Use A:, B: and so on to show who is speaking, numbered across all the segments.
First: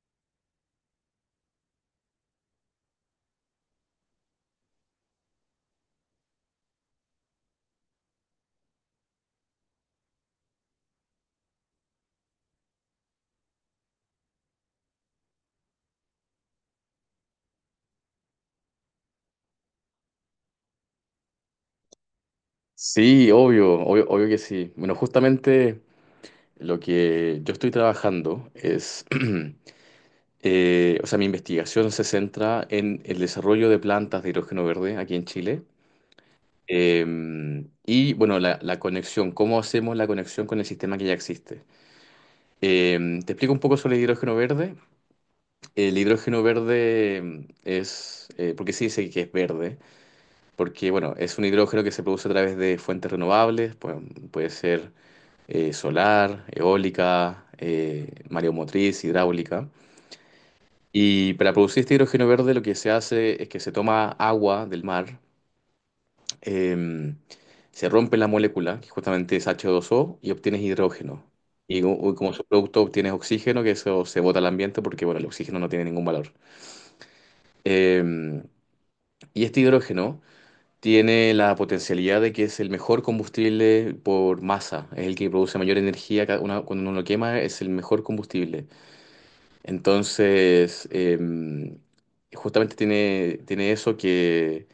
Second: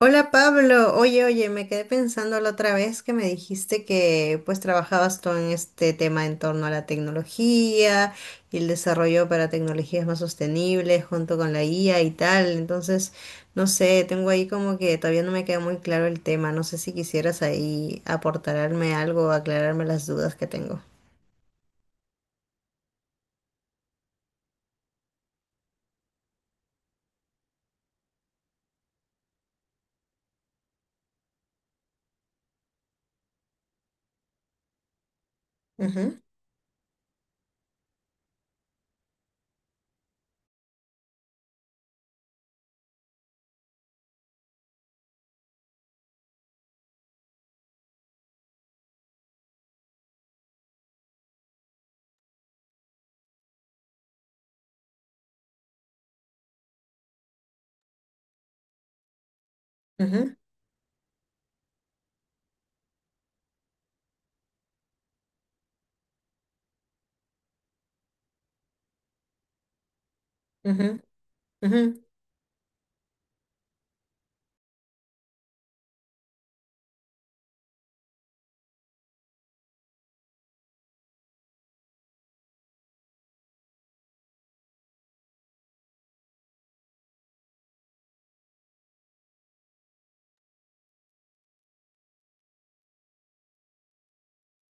A: Hola Pablo, oye, oye, me quedé pensando la otra vez que me dijiste que pues trabajabas tú en este tema en torno a la tecnología y el desarrollo para tecnologías más sostenibles junto con la IA y tal. Entonces, no sé, tengo ahí como que todavía no me queda muy claro el tema. No sé si quisieras ahí aportarme algo, aclararme las dudas que tengo.
B: Sí, obvio, obvio, obvio que sí. Bueno, justamente lo que yo estoy trabajando es, O sea, mi investigación se centra en el desarrollo de plantas de hidrógeno verde aquí en Chile.
A: Ujú,
B: Eh, y bueno, la conexión, cómo hacemos la conexión con el sistema que ya existe. Te explico un poco sobre el hidrógeno verde. El hidrógeno verde es, ¿por qué se dice que es verde? Porque bueno, es un hidrógeno que se produce a través de fuentes renovables, puede ser solar, eólica, mareomotriz, hidráulica.
A: ujú,
B: Y para producir este hidrógeno verde lo que se hace es que se toma agua del mar, eh, se rompe la molécula, que justamente es H2O, y obtienes
A: ujú,
B: hidrógeno.
A: ujú.
B: Y como subproducto obtienes oxígeno, que eso se bota al ambiente porque, bueno, el oxígeno no tiene ningún valor. Eh, y este hidrógeno tiene la potencialidad de que es el mejor combustible por masa, es el que produce mayor energía, cuando uno lo quema es el mejor combustible. Entonces, justamente tiene eso que,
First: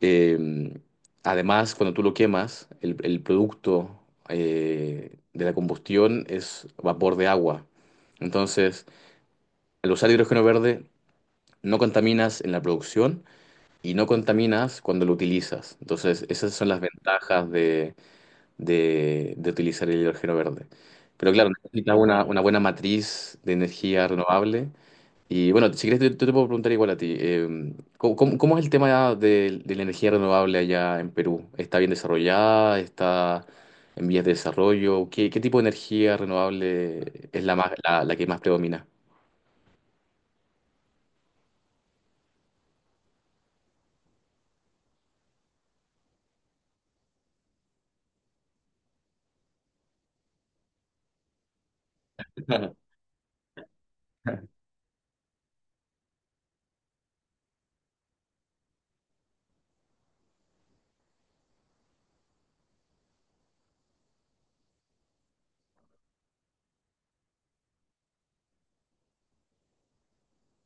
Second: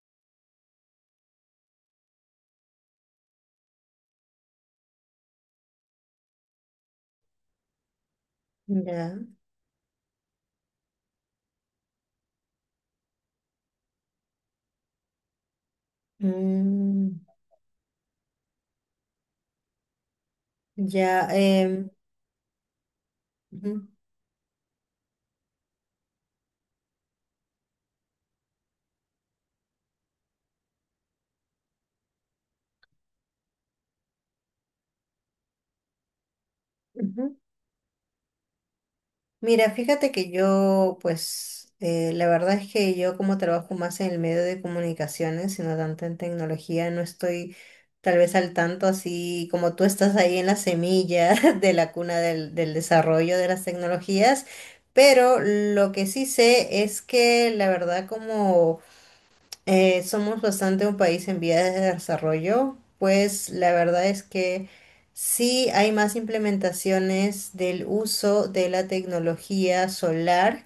B: em, además, cuando tú lo quemas, el producto de la combustión es vapor de agua. Entonces,
A: Ya.
B: al usar hidrógeno verde, no contaminas en la producción y no contaminas cuando lo utilizas. Entonces, esas son las
A: Mm,
B: ventajas de, de utilizar el hidrógeno verde.
A: ya.
B: Pero claro, necesitas una buena matriz de
A: Ujú,
B: energía renovable y bueno, si quieres, yo te puedo preguntar igual a ti. ¿Cómo, cómo es el tema de la energía renovable allá en Perú? ¿Está bien desarrollada? ¿Está en vías de desarrollo? ¿Qué, qué tipo de energía renovable
A: ujú.
B: es la, más, la que más predomina?
A: Mira, fíjate que yo, pues, la verdad es que yo como trabajo más en el medio de comunicaciones sino tanto en tecnología, no estoy tal vez al tanto así como tú estás ahí en la semilla de la cuna del desarrollo de las tecnologías, pero lo que sí sé es que la verdad como somos bastante un país en vías de desarrollo, pues la verdad es que sí hay más implementaciones del uso de la tecnología solar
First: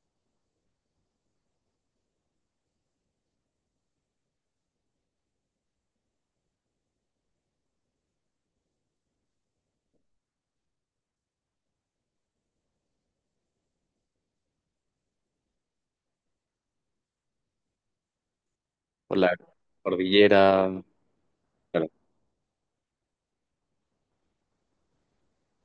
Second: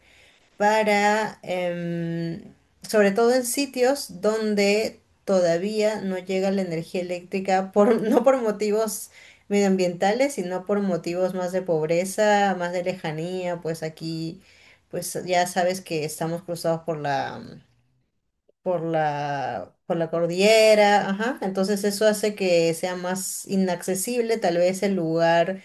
A: para, sobre todo en sitios donde todavía no llega la energía eléctrica, por, no por motivos medioambientales, sino por motivos más de pobreza, más de lejanía, pues aquí, pues ya sabes que estamos cruzados por la
B: ¿Por la
A: por la
B: cordillera?
A: cordillera, ajá. Entonces
B: Claro.
A: eso hace que sea más inaccesible, tal vez el lugar,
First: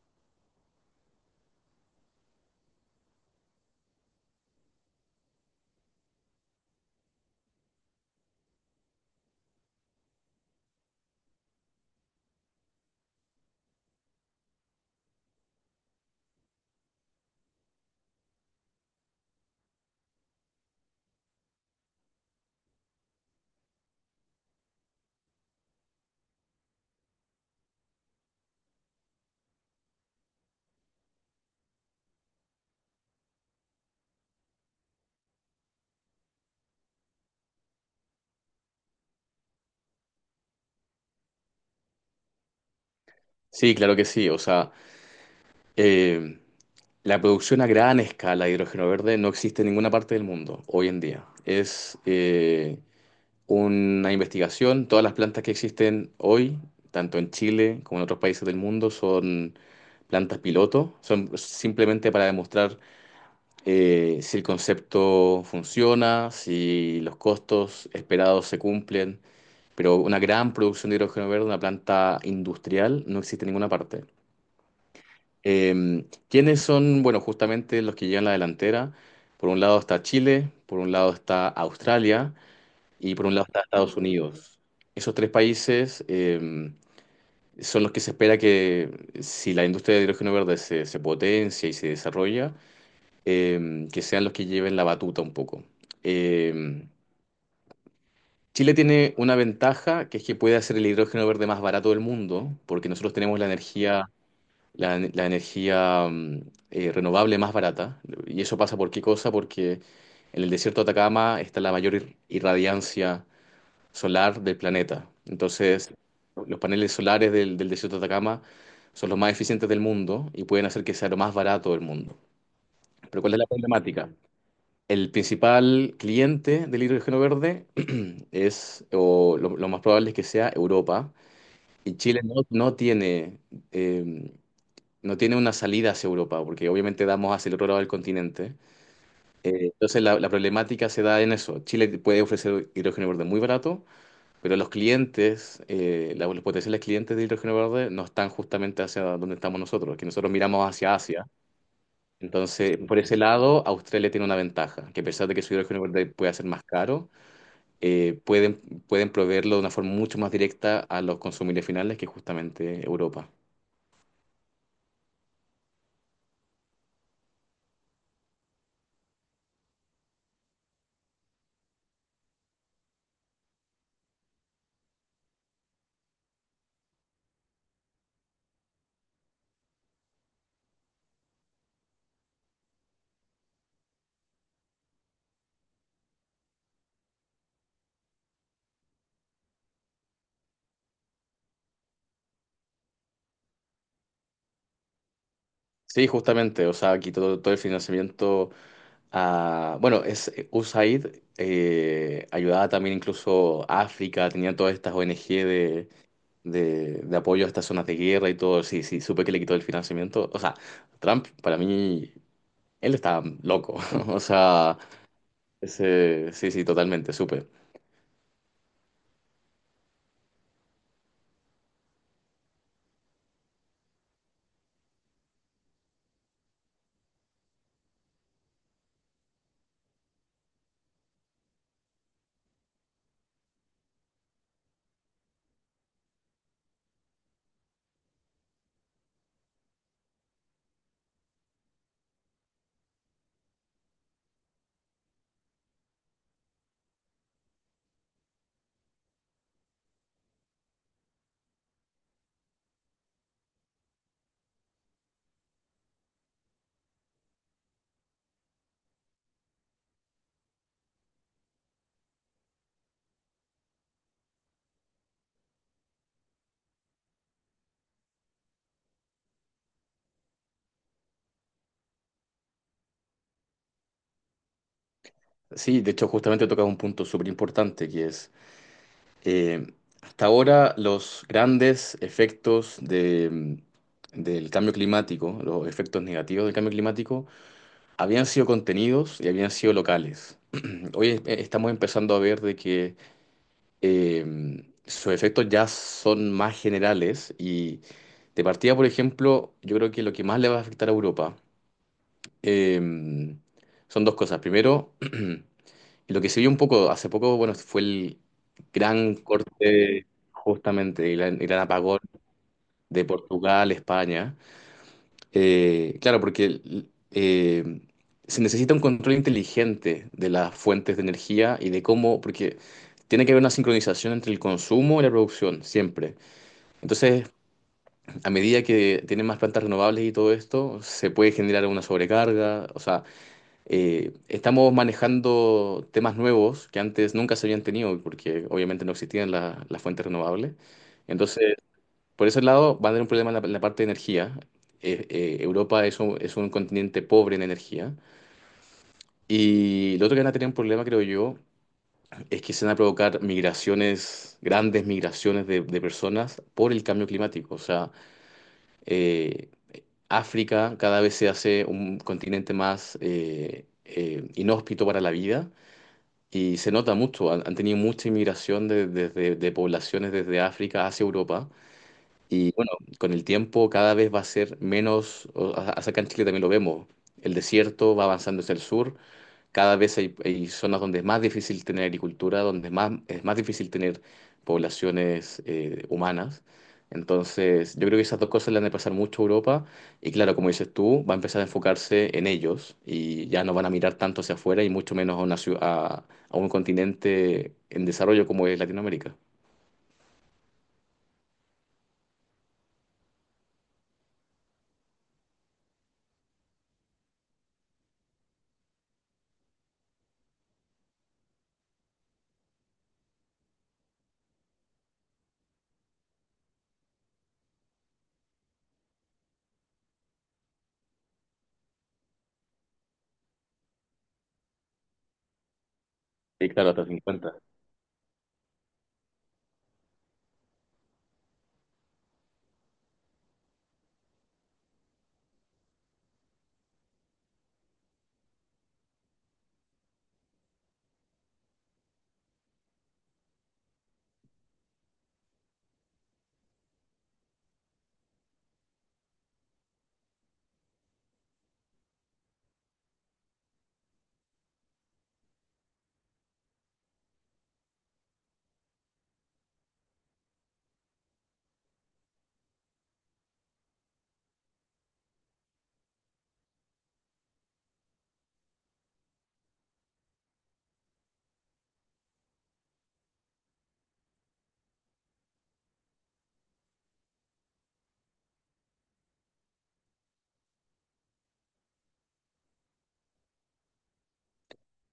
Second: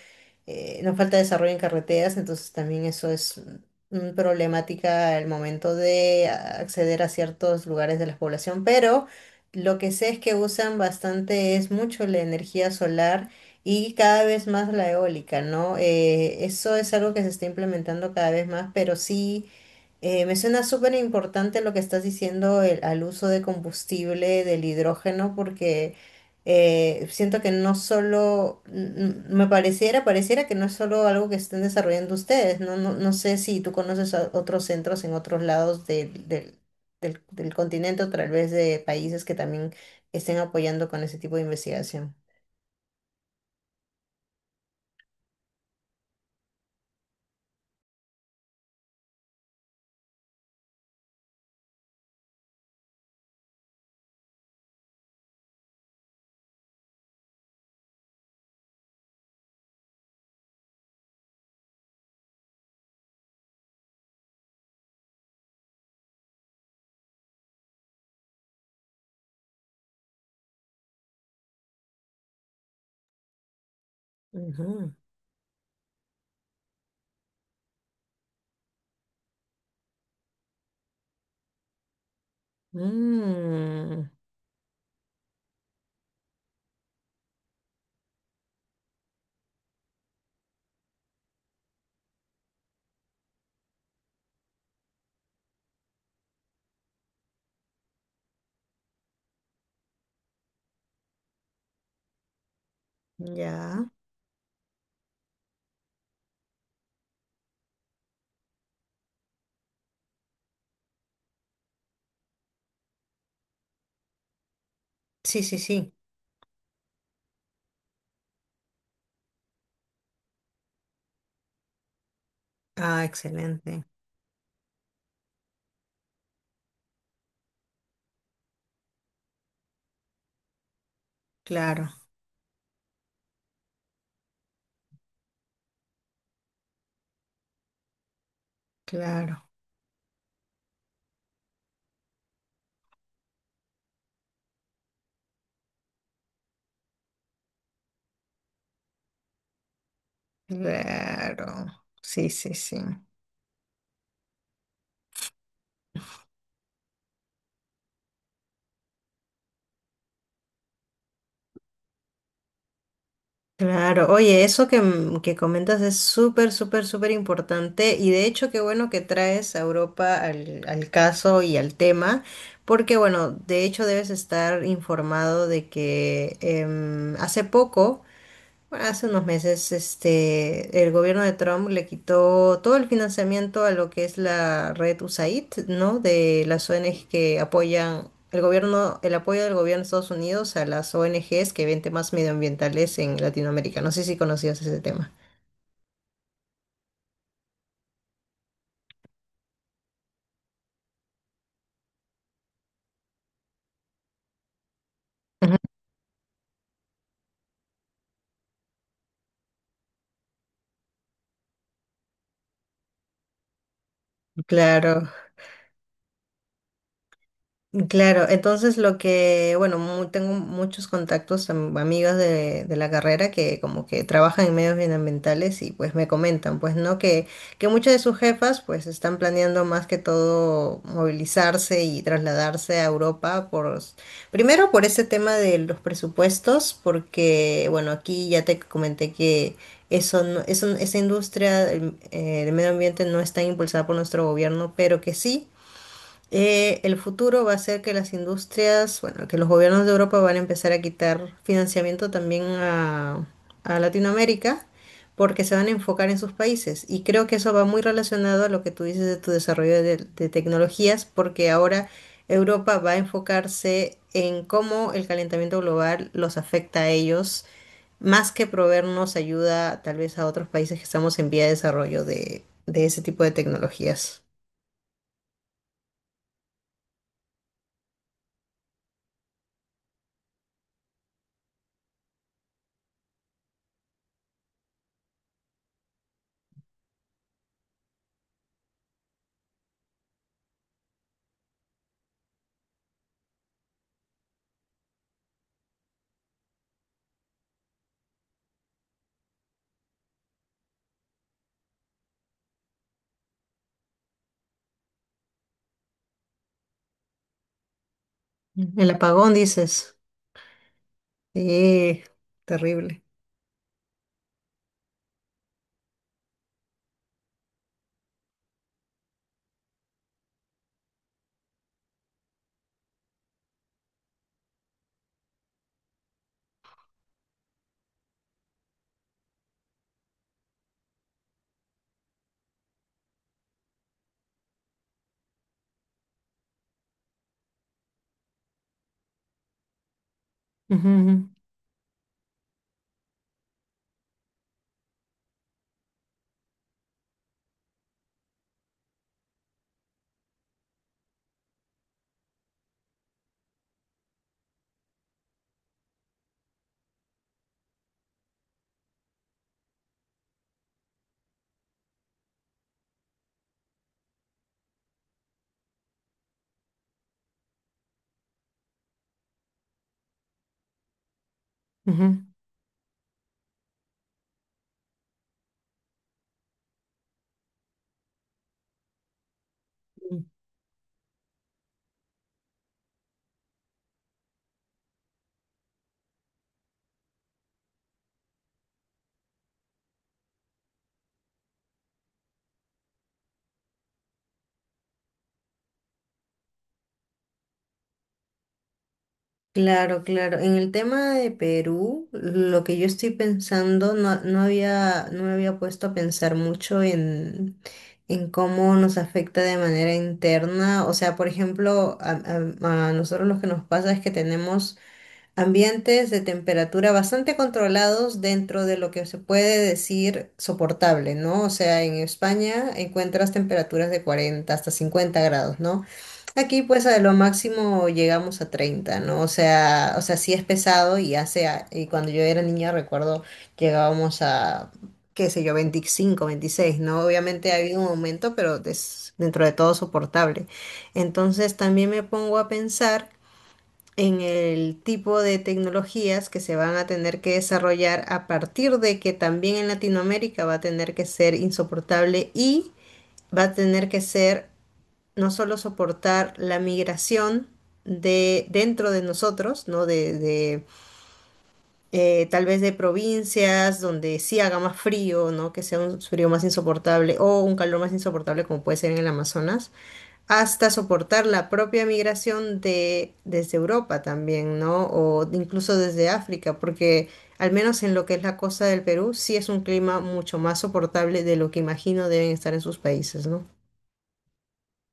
A: nos falta desarrollo en carreteras, entonces también eso es un problemática al momento de acceder a ciertos lugares de la población, pero lo que sé es que usan bastante, es mucho la energía solar. Y cada vez más la eólica, ¿no? Eso es algo que se está implementando cada vez más, pero sí, me suena súper importante lo que estás diciendo al uso de combustible del hidrógeno porque siento que no solo, me pareciera, pareciera que no es solo algo que estén desarrollando ustedes, no, no, no sé si tú conoces a otros centros en otros lados del continente o tal vez de países que también estén apoyando con ese tipo de investigación.
B: Sí, claro que sí. O sea, em, la producción a gran escala de hidrógeno verde no existe en ninguna parte del mundo hoy en día. Es, una investigación. Todas las plantas que existen hoy, tanto en Chile como en otros países del mundo, son plantas piloto. Son simplemente para demostrar si el concepto funciona, si los costos esperados se cumplen. Pero una gran producción de hidrógeno verde, una planta industrial, no existe en ninguna parte.
A: Ujú.
B: ¿Quiénes son? Bueno, justamente los que llevan la delantera. Por un lado está Chile, por un lado está Australia y por un lado está Estados
A: Mm,
B: Unidos. Esos tres países son los que se espera que, si la industria de hidrógeno verde se, se potencia y se desarrolla, que sean los que lleven la batuta un poco. Eh, Chile tiene una ventaja, que es que puede hacer el hidrógeno verde más barato del mundo, porque nosotros tenemos la
A: ya.
B: energía, la energía renovable más barata. ¿Y eso pasa por qué cosa? Porque en el desierto de Atacama está la mayor irradiancia solar del planeta.
A: Sí, sí,
B: Entonces,
A: sí.
B: los paneles solares del desierto de Atacama son los más eficientes del mundo y pueden hacer que sea lo más barato del mundo.
A: Ah,
B: Pero ¿cuál es la
A: excelente.
B: problemática? El principal cliente del hidrógeno verde es, o lo más probable es que sea Europa,
A: Claro,
B: y Chile no, no tiene, eh, no tiene una salida hacia Europa, porque obviamente damos hacia el otro lado del continente.
A: claro.
B: Entonces la problemática se da en eso. Chile puede ofrecer hidrógeno verde muy barato, pero los clientes, los potenciales clientes de hidrógeno verde no están justamente hacia donde estamos nosotros, que nosotros miramos hacia Asia.
A: Claro, sí, sí, sí.
B: Entonces, por ese lado, Australia tiene una ventaja, que a pesar de que su hidrógeno verde puede ser más caro, eh, pueden, pueden proveerlo de una forma mucho más directa a los consumidores finales que justamente Europa.
A: Claro, oye, eso que, que comentas es súper, súper, súper importante y de hecho qué bueno que traes a Europa al, al caso y al tema, porque bueno, de hecho debes estar informado de que hace poco. Bueno, hace unos meses, este, el gobierno de Trump le quitó todo el financiamiento a lo que es la red USAID, ¿no? De las ONGs que apoyan el gobierno, el apoyo del gobierno de Estados Unidos a las ONGs que ven temas medioambientales en Latinoamérica. No sé si conocías ese tema.
B: Sí, justamente, o sea, aquí todo, todo el financiamiento a, bueno, es USAID ayudaba también incluso a África, tenía todas estas ONG
A: Ujú.
B: de apoyo a estas zonas de guerra y todo, sí, sí, supe que le quitó el financiamiento. O sea, Trump, para mí, él está loco. O sea,
A: Claro.
B: sí, sí, totalmente, supe.
A: Claro, entonces lo que, bueno, tengo muchos contactos, amigas de la carrera que como que trabajan en medios ambientales y pues me comentan, pues no, que muchas de sus jefas pues están planeando más que todo movilizarse y trasladarse a Europa por, primero por ese tema de los presupuestos, porque bueno, aquí ya te comenté que eso no- eso- esa industria del medio ambiente no está impulsada por nuestro gobierno, pero que sí. El futuro va a ser que las industrias, bueno, que los gobiernos de Europa van a empezar a quitar financiamiento también a Latinoamérica porque se van a enfocar en sus países. Y creo que eso va muy relacionado a lo que tú dices de tu desarrollo de tecnologías, porque ahora Europa va a enfocarse en cómo el calentamiento global los afecta a ellos, más que proveernos ayuda tal vez a otros países que estamos en vía de desarrollo de ese tipo de tecnologías.
B: Sí, de hecho, justamente tocas un punto súper importante que es, eh, hasta ahora los grandes efectos de, del cambio climático, los efectos negativos del cambio climático, habían sido contenidos y habían sido locales. Hoy estamos empezando a ver de que sus efectos ya son más generales y de partida, por ejemplo, yo creo que lo que más le va a afectar a Europa eh, son dos cosas. Primero, y lo que se vio un poco hace poco, bueno, fue el
A: Ujú. El
B: gran
A: apagón, dices.
B: corte justamente, el gran apagón
A: Sí, terrible.
B: de Portugal, España. Claro, porque eh, se necesita un control inteligente de las fuentes de energía y de cómo, porque tiene que haber una sincronización entre el consumo y la producción, siempre. Entonces, a medida que tienen más plantas renovables y todo esto, se puede generar una sobrecarga. O sea, estamos manejando temas nuevos que antes nunca se habían tenido, porque obviamente no existían las fuentes renovables.
A: Ujú,
B: Entonces, por ese lado, va a tener un problema en la parte de energía. Europa es un continente pobre en energía. Y lo otro que van a tener un problema, creo yo, es que se van a provocar migraciones, grandes migraciones de personas por el cambio climático. O sea, eh, África cada vez se hace un continente más inhóspito para la vida. Y se nota mucho, han, han tenido mucha inmigración de, de poblaciones desde África hacia Europa.
A: ujú.
B: Y bueno, con el tiempo cada vez va a ser menos, acá en Chile también lo vemos, el desierto va avanzando hacia el sur, cada vez hay,
A: Mm.
B: hay zonas donde es más difícil tener agricultura, donde es más difícil tener poblaciones humanas. Entonces, yo creo que esas dos cosas le han de pasar mucho a Europa y claro, como dices tú, va a empezar a enfocarse en ellos y ya no van a mirar tanto hacia afuera y mucho menos a, a un continente en desarrollo como es Latinoamérica.
A: Claro, claro. En el tema de Perú, lo que yo estoy pensando, no, no había, no me había puesto a pensar mucho en cómo nos afecta de manera interna. O sea, por ejemplo, a nosotros lo que nos pasa es que tenemos ambientes de temperatura bastante controlados dentro de lo que se puede decir soportable, ¿no? O sea, en España encuentras temperaturas de 40 hasta 50 grados, ¿no?
B: Sí,
A: Aquí
B: claro,
A: pues
B: hasta
A: a lo
B: cincuenta.
A: máximo llegamos a 30, ¿no? O sea, sí es pesado y hace, y cuando yo era niña recuerdo llegábamos a, qué sé yo, 25, 26, ¿no? Obviamente ha habido un aumento, pero es dentro de todo soportable. Entonces también me pongo a pensar en el tipo de tecnologías que se van a tener que desarrollar a partir de que también en Latinoamérica va a tener que ser insoportable y va a tener que ser no solo soportar la migración de dentro de nosotros, ¿no? Tal vez de provincias donde sí haga más frío, ¿no? Que sea un frío más insoportable o un calor más insoportable como puede ser en el Amazonas, hasta soportar la propia migración de, desde Europa también, ¿no? O incluso desde África, porque al menos en lo que es la costa del Perú, sí es un clima mucho más soportable de lo que imagino deben estar en sus países, ¿no?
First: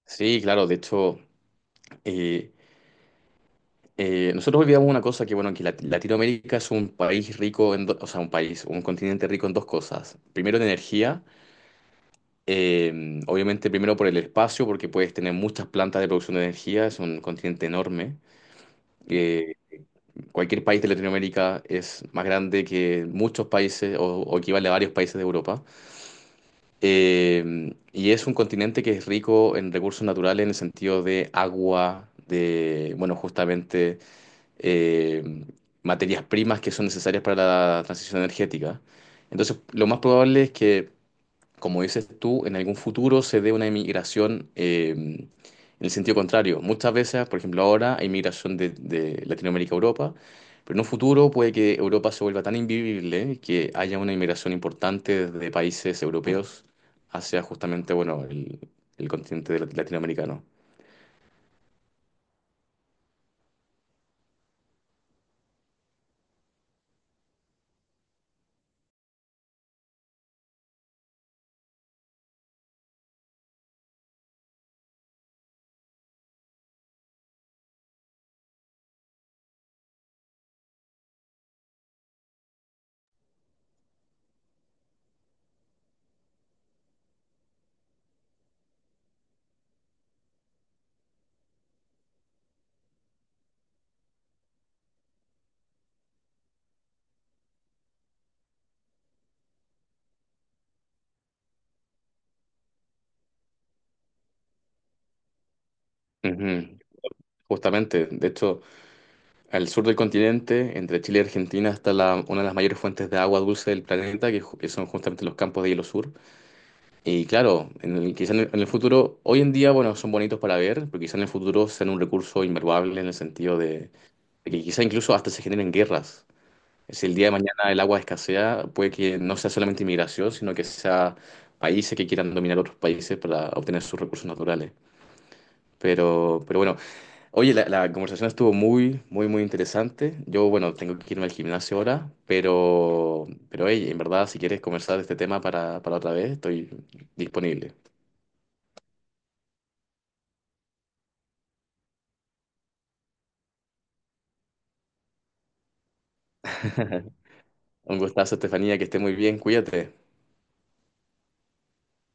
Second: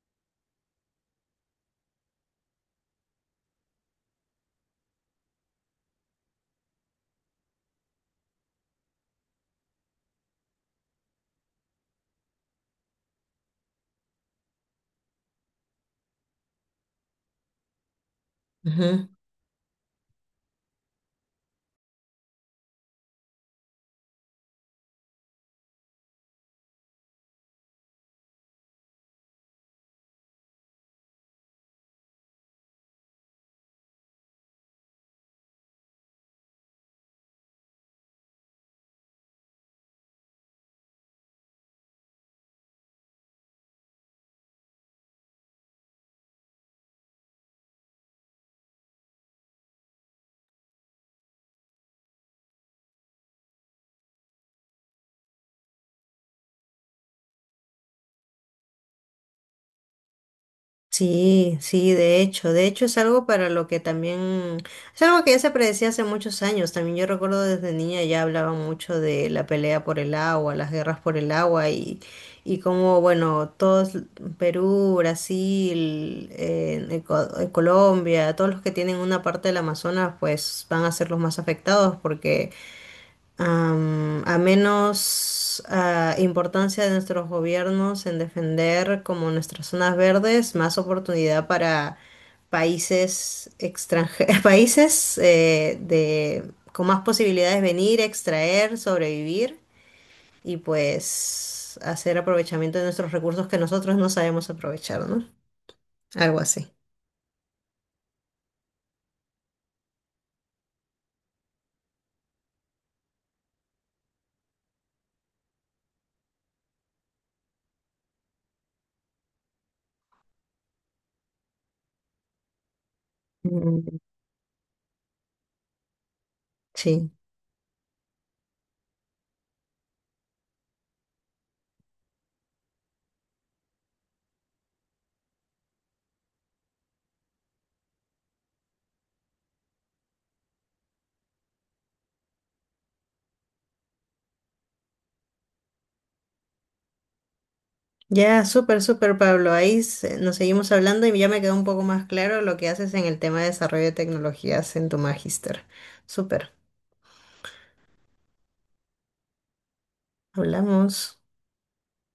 B: Sí, claro, de hecho. Eh, Nosotros olvidamos una cosa que, bueno, que Latinoamérica es un país rico, o sea, un país, un continente rico en dos cosas. Primero en energía, obviamente primero por el espacio, porque puedes tener muchas plantas de producción de energía, es un continente enorme. Eh, Cualquier país de Latinoamérica es más grande que muchos países o equivale a varios países de Europa. Y es un continente que es rico en recursos naturales en el sentido de agua, de, bueno, justamente eh, materias primas que son necesarias para la transición energética. Entonces, lo más probable es que, como dices tú, en algún futuro se dé una inmigración en el sentido contrario. Muchas veces, por ejemplo, ahora hay migración de Latinoamérica a Europa, pero en un futuro puede que Europa se vuelva tan invivible que haya una inmigración importante desde países europeos hacia justamente, bueno, el continente latinoamericano.
A: Sí, sí, de hecho es algo para lo que también, es algo que ya se predecía hace muchos años, también yo recuerdo desde niña ya hablaban mucho de la pelea por el agua, las guerras por el agua y cómo, bueno, todos, Perú, Brasil, Colombia, todos los que tienen una parte del Amazonas, pues van a ser los más afectados porque a menos importancia de nuestros gobiernos en defender como nuestras zonas verdes, más oportunidad para países extranjeros, países de, con más posibilidades de venir, extraer, sobrevivir y pues hacer aprovechamiento de nuestros recursos que nosotros no sabemos aprovechar, ¿no? Algo así.
B: Ujú. Justamente, de hecho, al sur del continente, entre Chile y Argentina, está una de las mayores fuentes de agua dulce del planeta, que, que son justamente los campos de hielo sur. Y claro, en el, quizá en el futuro, hoy en día, bueno, son bonitos para ver, pero quizá en el futuro sean un recurso invaluable en el sentido
A: Mm.
B: de que quizá incluso hasta se generen guerras. Si
A: Sí.
B: el día de mañana el agua escasea, puede que no sea solamente inmigración, sino que sea países que quieran dominar otros países para obtener sus recursos naturales. Pero bueno. Oye, la conversación estuvo muy, muy, muy interesante. Yo, bueno, tengo que irme al gimnasio ahora, pero hey, en verdad, si quieres conversar de este tema para otra vez, estoy disponible.
A: Ya, súper, súper, Pablo. Ahí nos seguimos hablando y ya me quedó un poco más claro lo que haces en el tema de desarrollo de tecnologías en tu magíster. Súper,
B: Un gustazo, Estefanía, que esté muy bien, cuídate.
A: hablamos.